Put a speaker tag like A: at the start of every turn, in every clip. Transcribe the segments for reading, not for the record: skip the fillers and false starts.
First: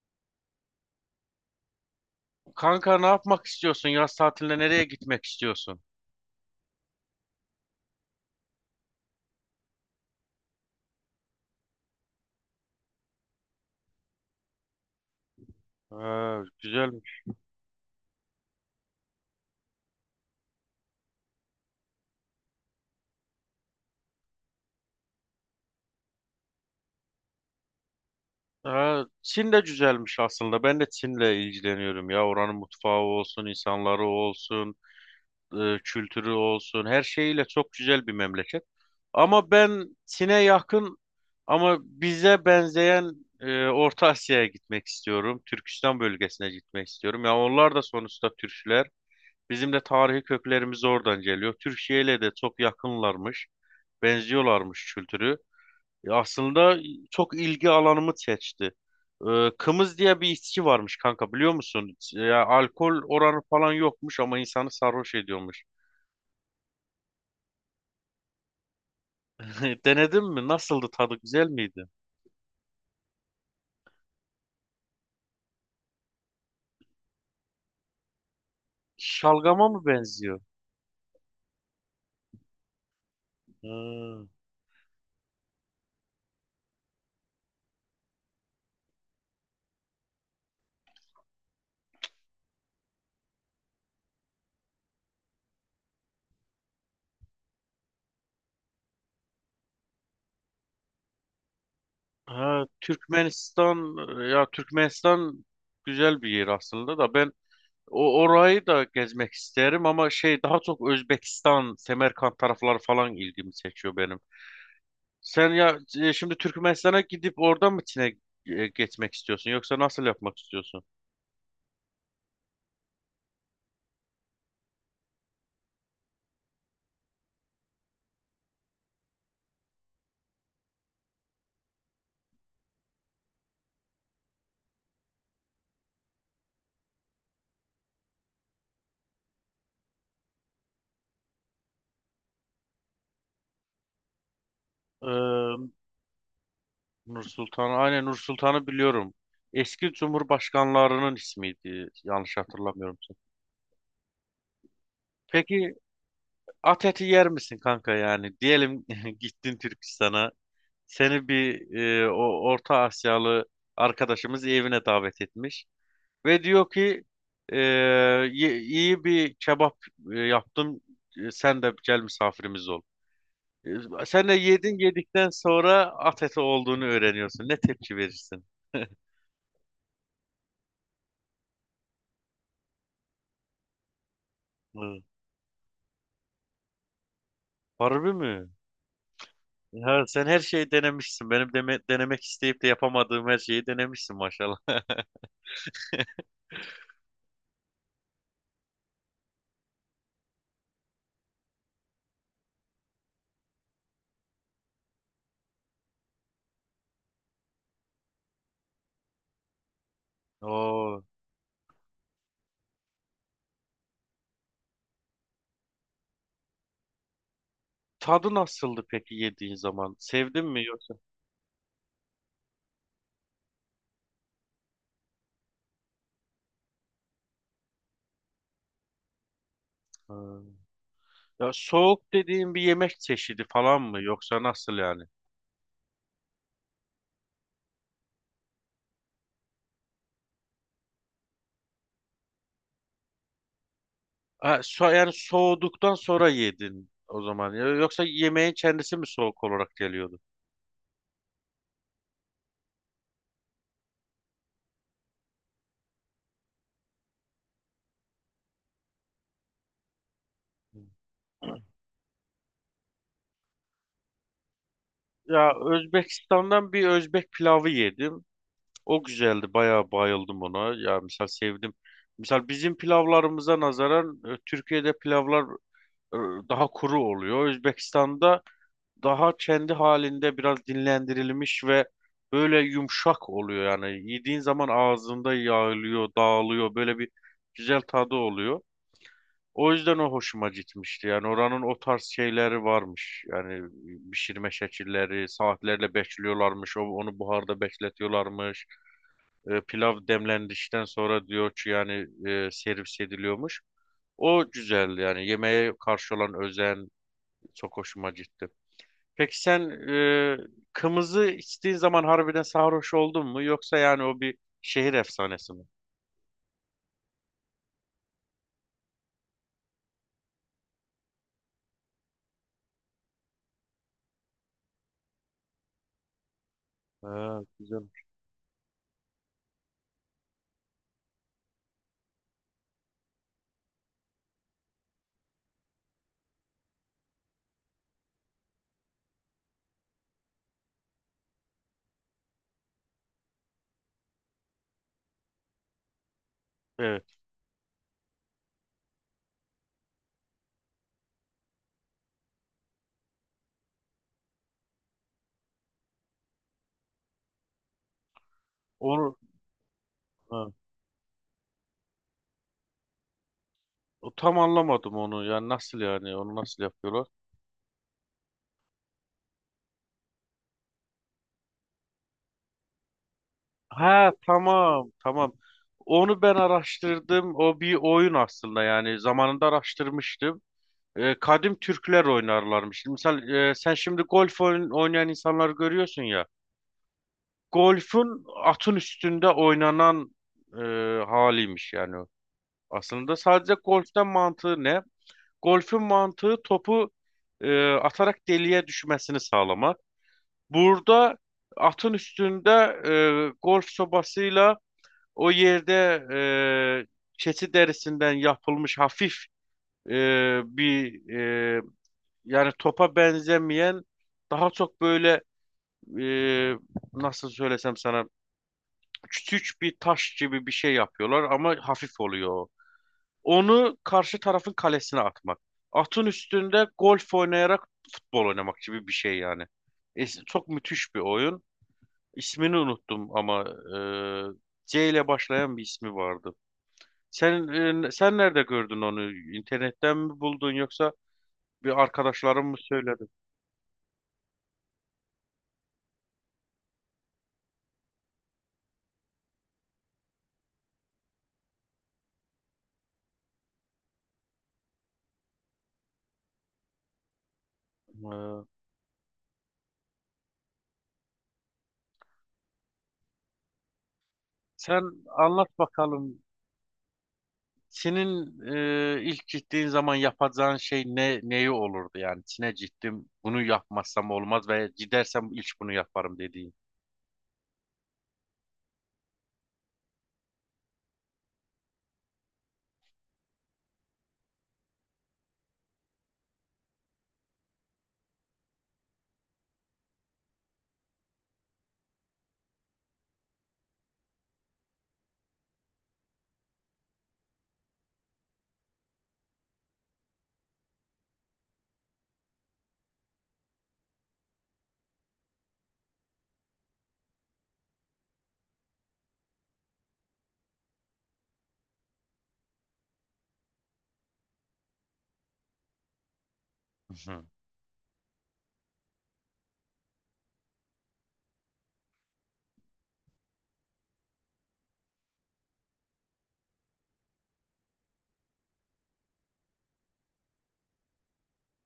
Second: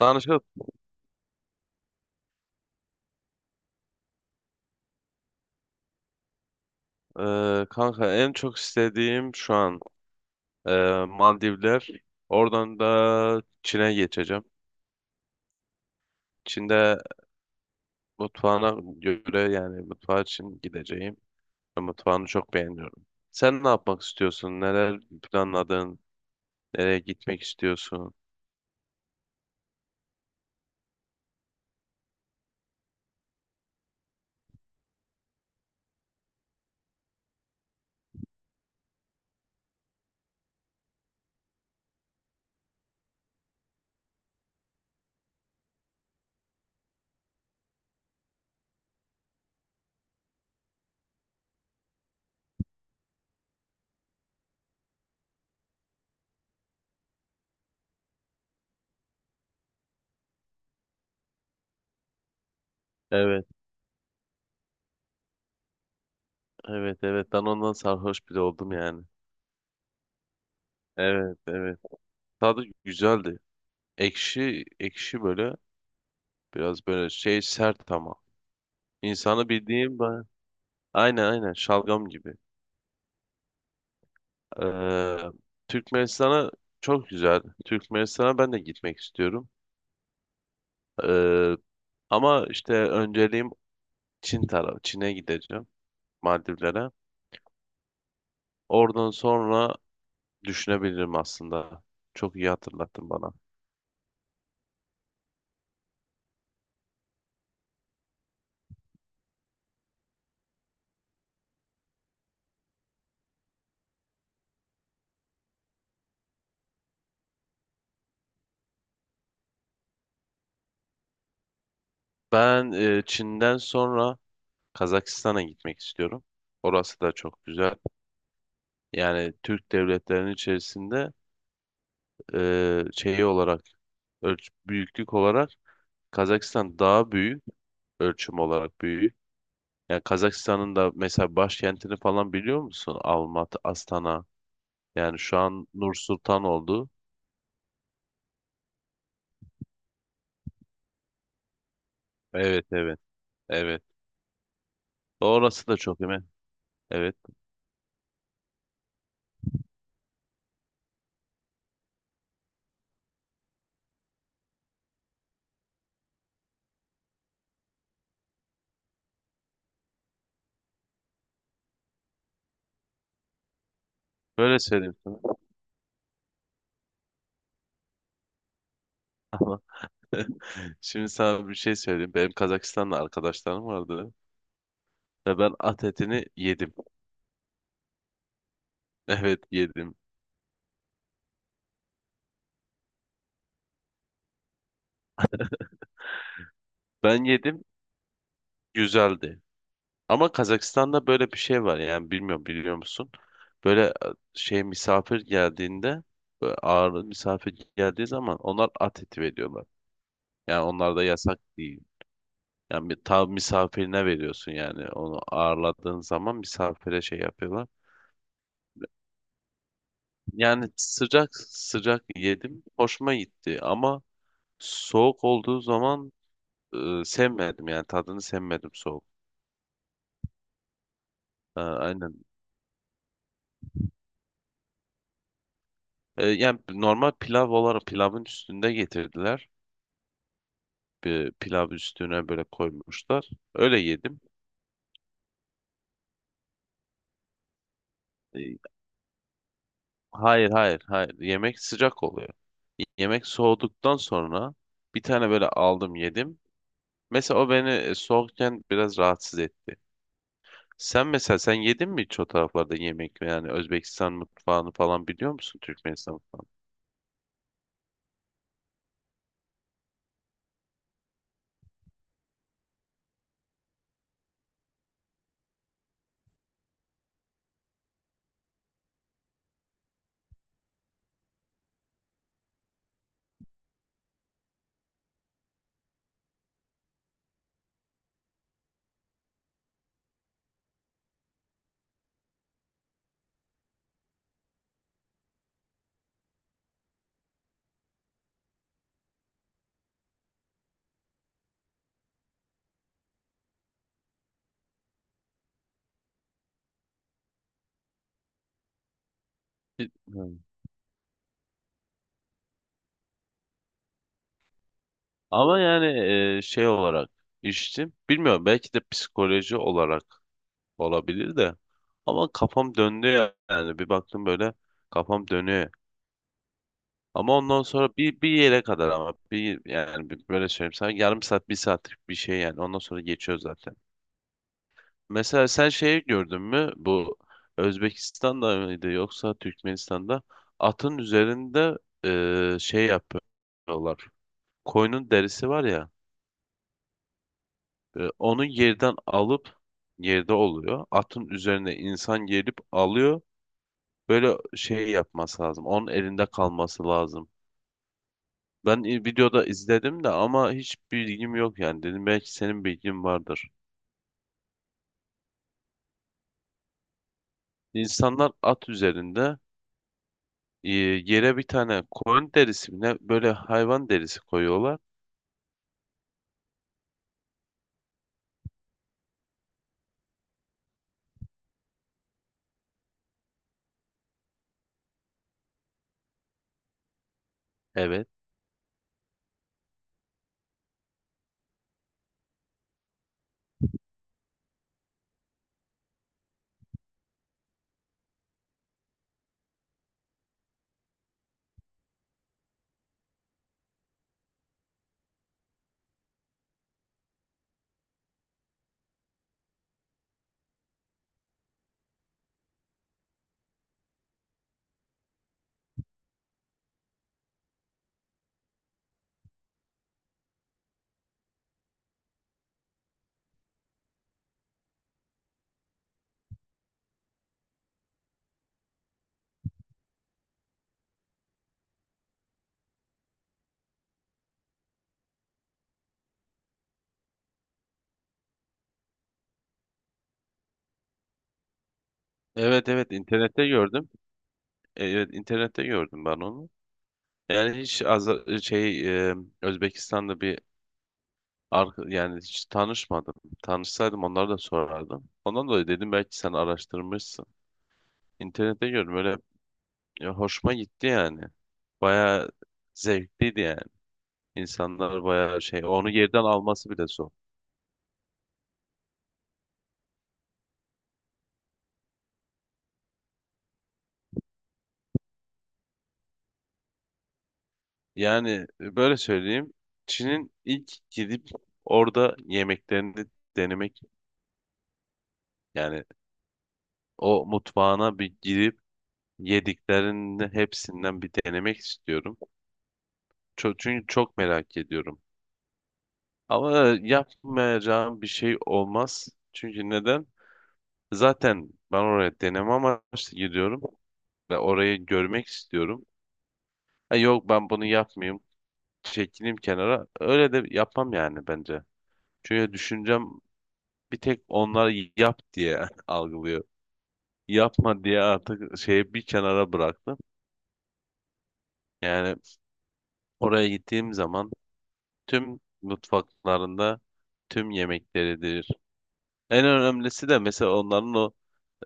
A: Danışık,
B: Kanka ne yapmak istiyorsun? Yaz tatiline nereye gitmek istiyorsun?
A: kanka en çok istediğim şu an Maldivler. Oradan da Çin'e geçeceğim.
B: Ha,
A: Çin'de
B: güzelmiş.
A: mutfağına göre yani mutfağı için gideceğim. Mutfağını çok beğeniyorum. Sen ne yapmak istiyorsun? Neler planladın? Nereye gitmek istiyorsun?
B: Ha, Çin de güzelmiş aslında. Ben de Çin'le ilgileniyorum ya. Oranın mutfağı olsun, insanları olsun, kültürü olsun. Her şeyiyle çok güzel bir memleket. Ama ben Çin'e yakın ama bize benzeyen Orta Asya'ya gitmek istiyorum. Türkistan bölgesine gitmek istiyorum. Ya onlar da sonuçta Türkler. Bizim de tarihi köklerimiz oradan geliyor. Türkiye ile de çok yakınlarmış. Benziyorlarmış kültürü. Aslında çok ilgi alanımı seçti. Kımız diye bir içki varmış kanka, biliyor musun? Ya alkol oranı
A: Evet,
B: falan yokmuş ama insanı sarhoş ediyormuş.
A: evet, evet. Ben ondan sarhoş bile oldum yani.
B: Denedin mi? Nasıldı tadı?
A: Evet,
B: Güzel
A: evet.
B: miydi?
A: Tadı güzeldi. Ekşi, ekşi böyle. Biraz böyle şey sert ama. İnsanı
B: Şalgama mı
A: bildiğim ben.
B: benziyor?
A: Aynen aynen şalgam gibi.
B: Hmm.
A: Ee, Türkmenistan'a çok güzel. Türkmenistan'a ben de gitmek istiyorum. Ee, ama işte önceliğim Çin tarafı. Çin'e gideceğim. Maldivlere. Oradan sonra düşünebilirim aslında. Çok iyi
B: Ha,
A: hatırlattın bana.
B: Türkmenistan, ya Türkmenistan güzel bir yer aslında da ben orayı da gezmek isterim ama şey, daha çok Özbekistan, Semerkant tarafları falan ilgimi çekiyor benim. Sen ya, şimdi Türkmenistan'a gidip oradan mı Çin'e geçmek istiyorsun, yoksa nasıl yapmak istiyorsun?
A: Ben Çin'den sonra Kazakistan'a gitmek istiyorum. Orası da çok güzel. Yani Türk devletlerinin içerisinde şeyi olarak ölç büyüklük olarak Kazakistan daha büyük. Ölçüm olarak büyüğü. Yani Kazakistan'ın da mesela başkentini falan biliyor musun? Almatı, Astana. Yani şu an
B: Ee,
A: Nur Sultan oldu.
B: Nur Sultan, aynen, Nur Sultan'ı biliyorum. Eski cumhurbaşkanlarının ismiydi, yanlış
A: Evet,
B: hatırlamıyorum.
A: evet, evet. Orası
B: Peki
A: da çok hemen.
B: at eti
A: Evet.
B: yer misin kanka, yani? Diyelim gittin Türkistan'a. Seni bir o Orta Asyalı arkadaşımız evine davet etmiş ve diyor ki e, iyi bir kebap yaptım. E, Sen de gel, misafirimiz ol. E, Sen de
A: Böyle
B: yedin,
A: söyleyeyim sana.
B: yedikten sonra at eti olduğunu öğreniyorsun. Ne tepki verirsin?
A: Şimdi sana bir şey söyleyeyim. Benim Kazakistan'da arkadaşlarım vardı.
B: Hı.
A: Ve ben at etini yedim.
B: Harbi mi?
A: Evet yedim.
B: Ya sen her şeyi denemişsin. Benim denemek isteyip de yapamadığım her şeyi denemişsin maşallah.
A: Ben yedim. Güzeldi. Ama Kazakistan'da böyle bir şey var yani bilmiyorum biliyor musun? Böyle şey misafir geldiğinde böyle ağırlı misafir geldiği zaman onlar at eti veriyorlar. Yani onlar da
B: Oo.
A: yasak değil. Yani bir tav misafirine veriyorsun yani onu ağırladığın zaman misafire şey yapıyorlar.
B: Tadı nasıldı peki yediğin zaman? Sevdin mi
A: Yani
B: yoksa?
A: sıcak sıcak yedim hoşuma gitti ama soğuk olduğu zaman sevmedim yani tadını sevmedim soğuk.
B: Hı. Ya
A: Ha,
B: soğuk
A: aynen.
B: dediğin bir yemek çeşidi falan mı, yoksa nasıl yani?
A: Yani normal pilav olarak pilavın üstünde getirdiler. Bir pilav üstüne böyle koymuşlar. Öyle yedim.
B: Ha, so yani soğuduktan sonra yedin o zaman. Ya yoksa yemeğin
A: E,
B: kendisi mi soğuk olarak geliyordu?
A: Hayır hayır hayır. Yemek sıcak oluyor. Yemek soğuduktan sonra bir tane böyle aldım yedim. Mesela o beni soğukken biraz rahatsız etti.
B: Hı.
A: Sen mesela sen yedin mi hiç o taraflarda yemek yani Özbekistan mutfağını falan biliyor
B: Ya
A: musun Türkmenistan mutfağını?
B: Özbekistan'dan bir Özbek pilavı yedim. O güzeldi. Bayağı bayıldım ona. Ya misal sevdim. Misal bizim pilavlarımıza nazaran Türkiye'de pilavlar e, daha kuru oluyor. Özbekistan'da daha kendi halinde biraz dinlendirilmiş ve böyle yumuşak oluyor. Yani yediğin zaman ağzında yağılıyor, dağılıyor. Böyle bir güzel tadı oluyor. O yüzden o hoşuma gitmişti. Yani oranın o tarz şeyleri varmış. Yani pişirme şekilleri, saatlerle bekliyorlarmış. Onu buharda bekletiyorlarmış. Pilav demlendikten sonra diyor ki yani servis ediliyormuş. O güzeldi, yani yemeğe karşı olan özen çok hoşuma gitti. Peki sen,
A: Hmm.
B: kımızı içtiğin zaman harbiden sarhoş oldun mu? Yoksa yani o bir şehir efsanesi
A: Ama
B: mi?
A: yani şey olarak içtim. Bilmiyorum belki de psikoloji olarak olabilir de. Ama kafam döndü yani. Bir baktım böyle kafam dönüyor. Ama
B: Ha,
A: ondan
B: güzel.
A: sonra bir, bir yere kadar ama bir yani böyle söyleyeyim sana yarım saat bir saatlik bir şey yani ondan sonra geçiyor zaten. Mesela sen şeyi gördün mü bu Özbekistan'da mıydı yoksa Türkmenistan'da atın üzerinde şey yapıyorlar. Koyunun derisi var ya
B: Evet.
A: onu yerden alıp yerde oluyor. Atın üzerine insan gelip alıyor. Böyle şey yapması lazım. Onun elinde kalması lazım. Ben
B: Onu,
A: videoda izledim de
B: ha.
A: ama hiç bilgim yok yani. Dedim belki senin bilgin vardır.
B: O tam anlamadım onu. Yani nasıl yani? Onu nasıl yapıyorlar?
A: İnsanlar at üzerinde e, yere bir tane koyun derisi mi ne böyle hayvan
B: Ha,
A: derisi koyuyorlar.
B: tamam tamam. Onu ben araştırdım. O bir oyun aslında, yani zamanında araştırmıştım. Kadim Türkler oynarlarmış. Misal, sen şimdi oynayan insanları görüyorsun ya.
A: Evet.
B: Golfün atın üstünde oynanan e, haliymiş yani. O. Aslında sadece golften mantığı ne? Golfün mantığı topu atarak deliğe düşmesini sağlamak. Burada atın üstünde golf sobasıyla o yerde e, keçi derisinden yapılmış hafif e, bir e, yani topa benzemeyen, daha çok böyle, e, nasıl söylesem sana, küçük bir taş gibi bir şey yapıyorlar ama hafif oluyor. O. Onu karşı tarafın kalesine atmak. Atın üstünde golf oynayarak futbol oynamak gibi bir şey yani. Çok müthiş bir oyun. İsmini unuttum ama C ile başlayan bir ismi vardı. Sen Sen nerede gördün onu? İnternetten mi buldun, yoksa bir arkadaşların mı
A: Evet evet
B: söyledi?
A: internette gördüm. Evet internette gördüm ben onu. Yani hiç e, Özbekistan'da bir yani hiç tanışmadım. Tanışsaydım onlara da sorardım. Ondan dolayı dedim belki sen araştırmışsın.
B: E,
A: İnternette gördüm öyle. Ya hoşuma gitti yani. Bayağı zevkliydi yani.
B: Sen
A: İnsanlar bayağı
B: anlat
A: şey, onu
B: bakalım.
A: yerden alması bile zor.
B: Senin ilk gittiğin zaman yapacağın şey ne, neyi olurdu yani? Çin'e gittim. Bunu yapmazsam olmaz ve gidersem ilk bunu yaparım dediğin.
A: Yani böyle söyleyeyim, Çin'in ilk gidip orada yemeklerini denemek, yani o mutfağına bir girip yediklerinin hepsinden bir denemek istiyorum. Çünkü çok merak ediyorum. Ama yapmayacağım bir şey olmaz. Çünkü neden? Zaten ben oraya deneme amaçlı gidiyorum ve orayı görmek istiyorum. Ha, yok ben bunu yapmayayım. Çekileyim kenara. Öyle de yapmam yani bence. Çünkü düşüncem bir tek onlar yap diye algılıyor.
B: Hı hı.
A: Yapma diye artık şeyi bir kenara bıraktım. Yani oraya gittiğim zaman tüm mutfaklarında tüm yemekleridir. En önemlisi de mesela onların o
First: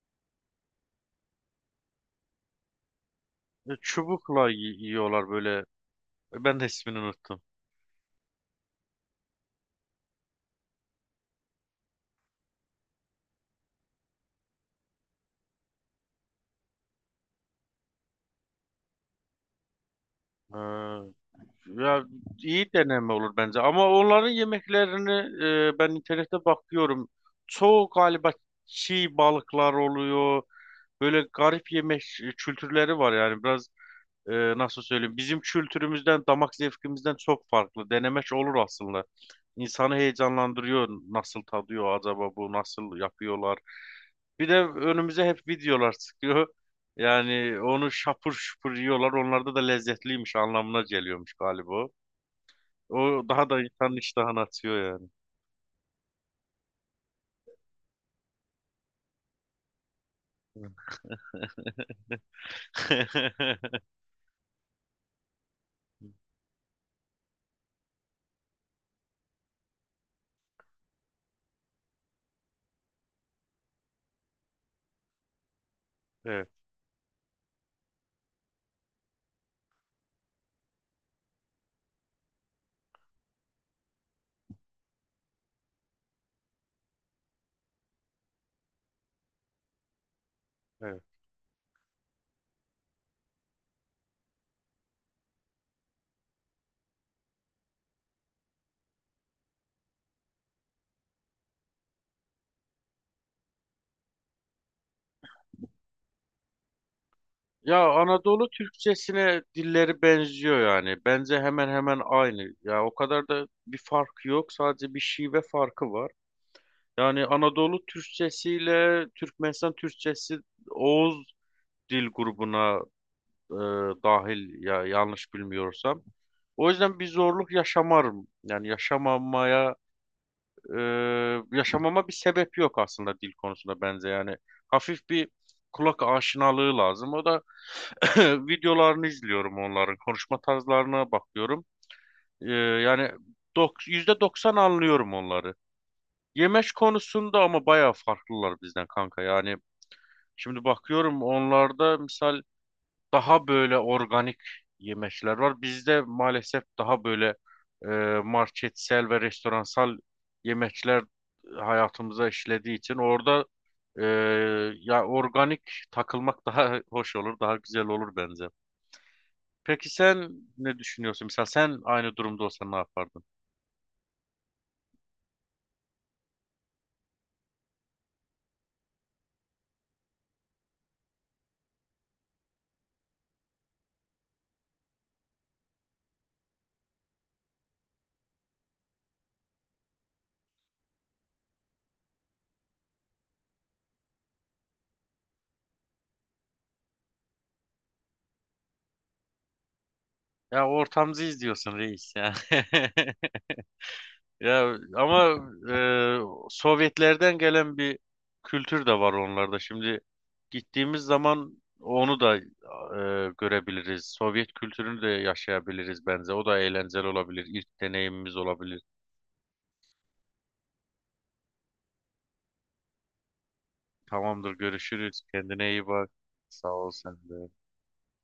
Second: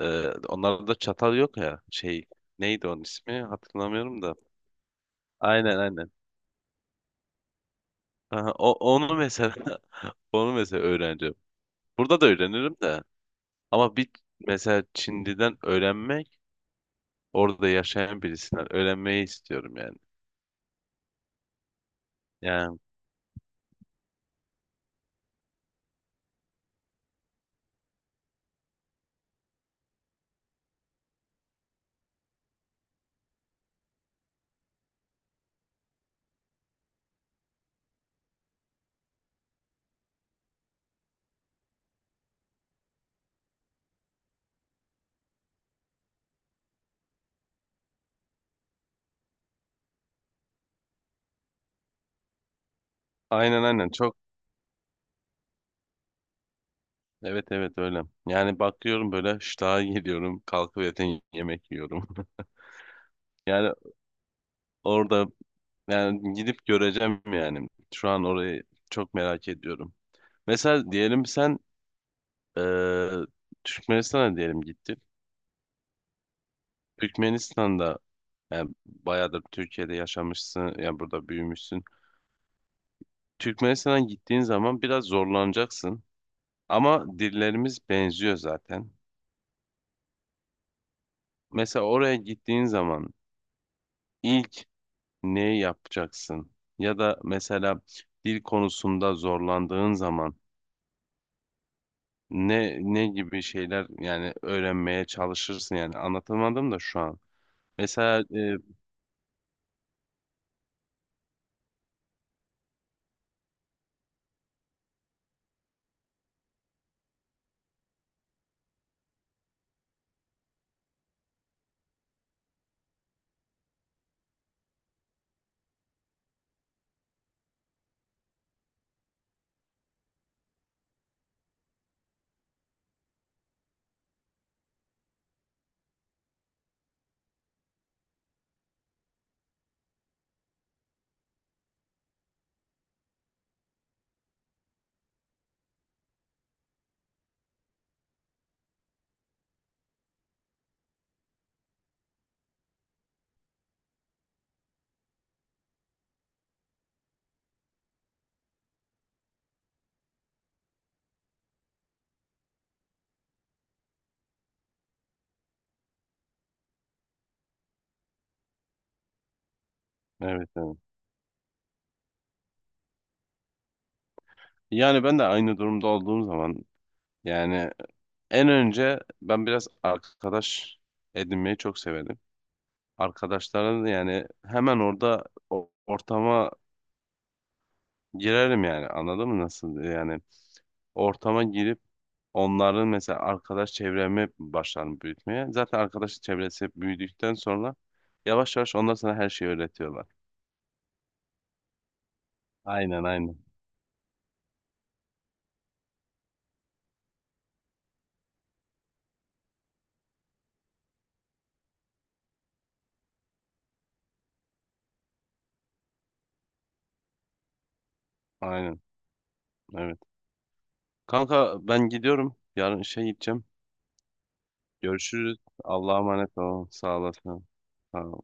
A: onlarda çatal yok ya şey neydi onun ismi hatırlamıyorum da.
B: Çubukla yiyorlar böyle.
A: Aynen aynen.
B: Ben de ismini unuttum.
A: Aha, o, onu mesela onu mesela öğreneceğim. Burada da öğrenirim de. Ama bir mesela Çinli'den öğrenmek, orada yaşayan birisinden öğrenmeyi istiyorum yani.
B: E, Ya iyi
A: Yani
B: deneme olur bence, ama onların yemeklerini, ben internette bakıyorum. Çoğu galiba çiğ balıklar oluyor. Böyle garip yemek kültürleri var yani biraz, nasıl söyleyeyim, bizim kültürümüzden, damak zevkimizden çok farklı. Denemek olur aslında. İnsanı heyecanlandırıyor. Nasıl tadıyor acaba bu? Nasıl yapıyorlar? Bir de önümüze hep videolar çıkıyor. Yani onu şapur şupur yiyorlar. Onlarda da lezzetliymiş anlamına geliyormuş galiba. O daha da
A: aynen aynen
B: insanın
A: çok
B: iştahını açıyor
A: evet evet öyle. Yani bakıyorum böyle ştaha geliyorum,
B: yani.
A: kalkıp zaten yemek yiyorum. Yani orada yani gidip göreceğim yani. Şu an orayı çok merak ediyorum. Mesela diyelim sen eee Türkmenistan'a diyelim gittin.
B: Evet,
A: Türkmenistan'da yani bayağıdır Türkiye'de yaşamışsın, yani burada büyümüşsün. Türkmenistan'a gittiğin zaman biraz zorlanacaksın. Ama dillerimiz benziyor zaten.
B: evet.
A: Mesela oraya gittiğin zaman ilk ne yapacaksın? Ya da mesela dil konusunda zorlandığın zaman ne gibi şeyler yani öğrenmeye çalışırsın yani anlatamadım da şu an.
B: Ya
A: Mesela
B: Anadolu Türkçesine dilleri benziyor yani. Bence hemen hemen aynı. Ya o kadar da bir fark yok. Sadece bir şive farkı var. Yani Anadolu Türkçesiyle Türkmenistan Türkçesi Oğuz dil grubuna e, dahil ya, yanlış bilmiyorsam. O yüzden bir zorluk yaşamarım. Yaşamama bir sebep yok aslında dil konusunda bence yani. Hafif bir kulak aşinalığı lazım. O da videolarını izliyorum onların, konuşma tarzlarına bakıyorum. Yani %90 anlıyorum onları. Yemek konusunda ama bayağı farklılar bizden kanka. Yani şimdi bakıyorum onlarda, misal daha böyle organik yemekler var. Bizde maalesef daha böyle e, marketsel ve restoransal yemekler hayatımıza işlediği için, orada e, ya organik takılmak daha hoş olur, daha güzel olur bence. Peki sen
A: evet evet.
B: ne düşünüyorsun? Mesela sen aynı durumda olsan ne yapardın?
A: Yani ben de aynı durumda olduğum zaman yani en önce ben biraz arkadaş edinmeyi çok severim. Arkadaşlara da yani hemen orada ortama girerim yani anladın mı nasıl yani ortama girip onların mesela arkadaş çevremi başlarım büyütmeye. Zaten arkadaş çevresi hep büyüdükten sonra yavaş yavaş onlar sana her şeyi öğretiyorlar.
B: Ya ortamızı izliyorsun reis ya.
A: Aynen aynen.
B: Ya ama Sovyetlerden gelen bir kültür de var onlarda. Şimdi gittiğimiz zaman onu da görebiliriz. Sovyet kültürünü de yaşayabiliriz bence. O da eğlenceli olabilir. İlk deneyimimiz
A: Aynen
B: olabilir.
A: evet. Kanka ben gidiyorum. Yarın işe gideceğim.
B: Tamamdır, görüşürüz.
A: Görüşürüz.
B: Kendine iyi
A: Allah'a
B: bak.
A: emanet olun.
B: Sağ ol
A: Sağ
B: sen
A: olasın.
B: de.
A: Sağ ol.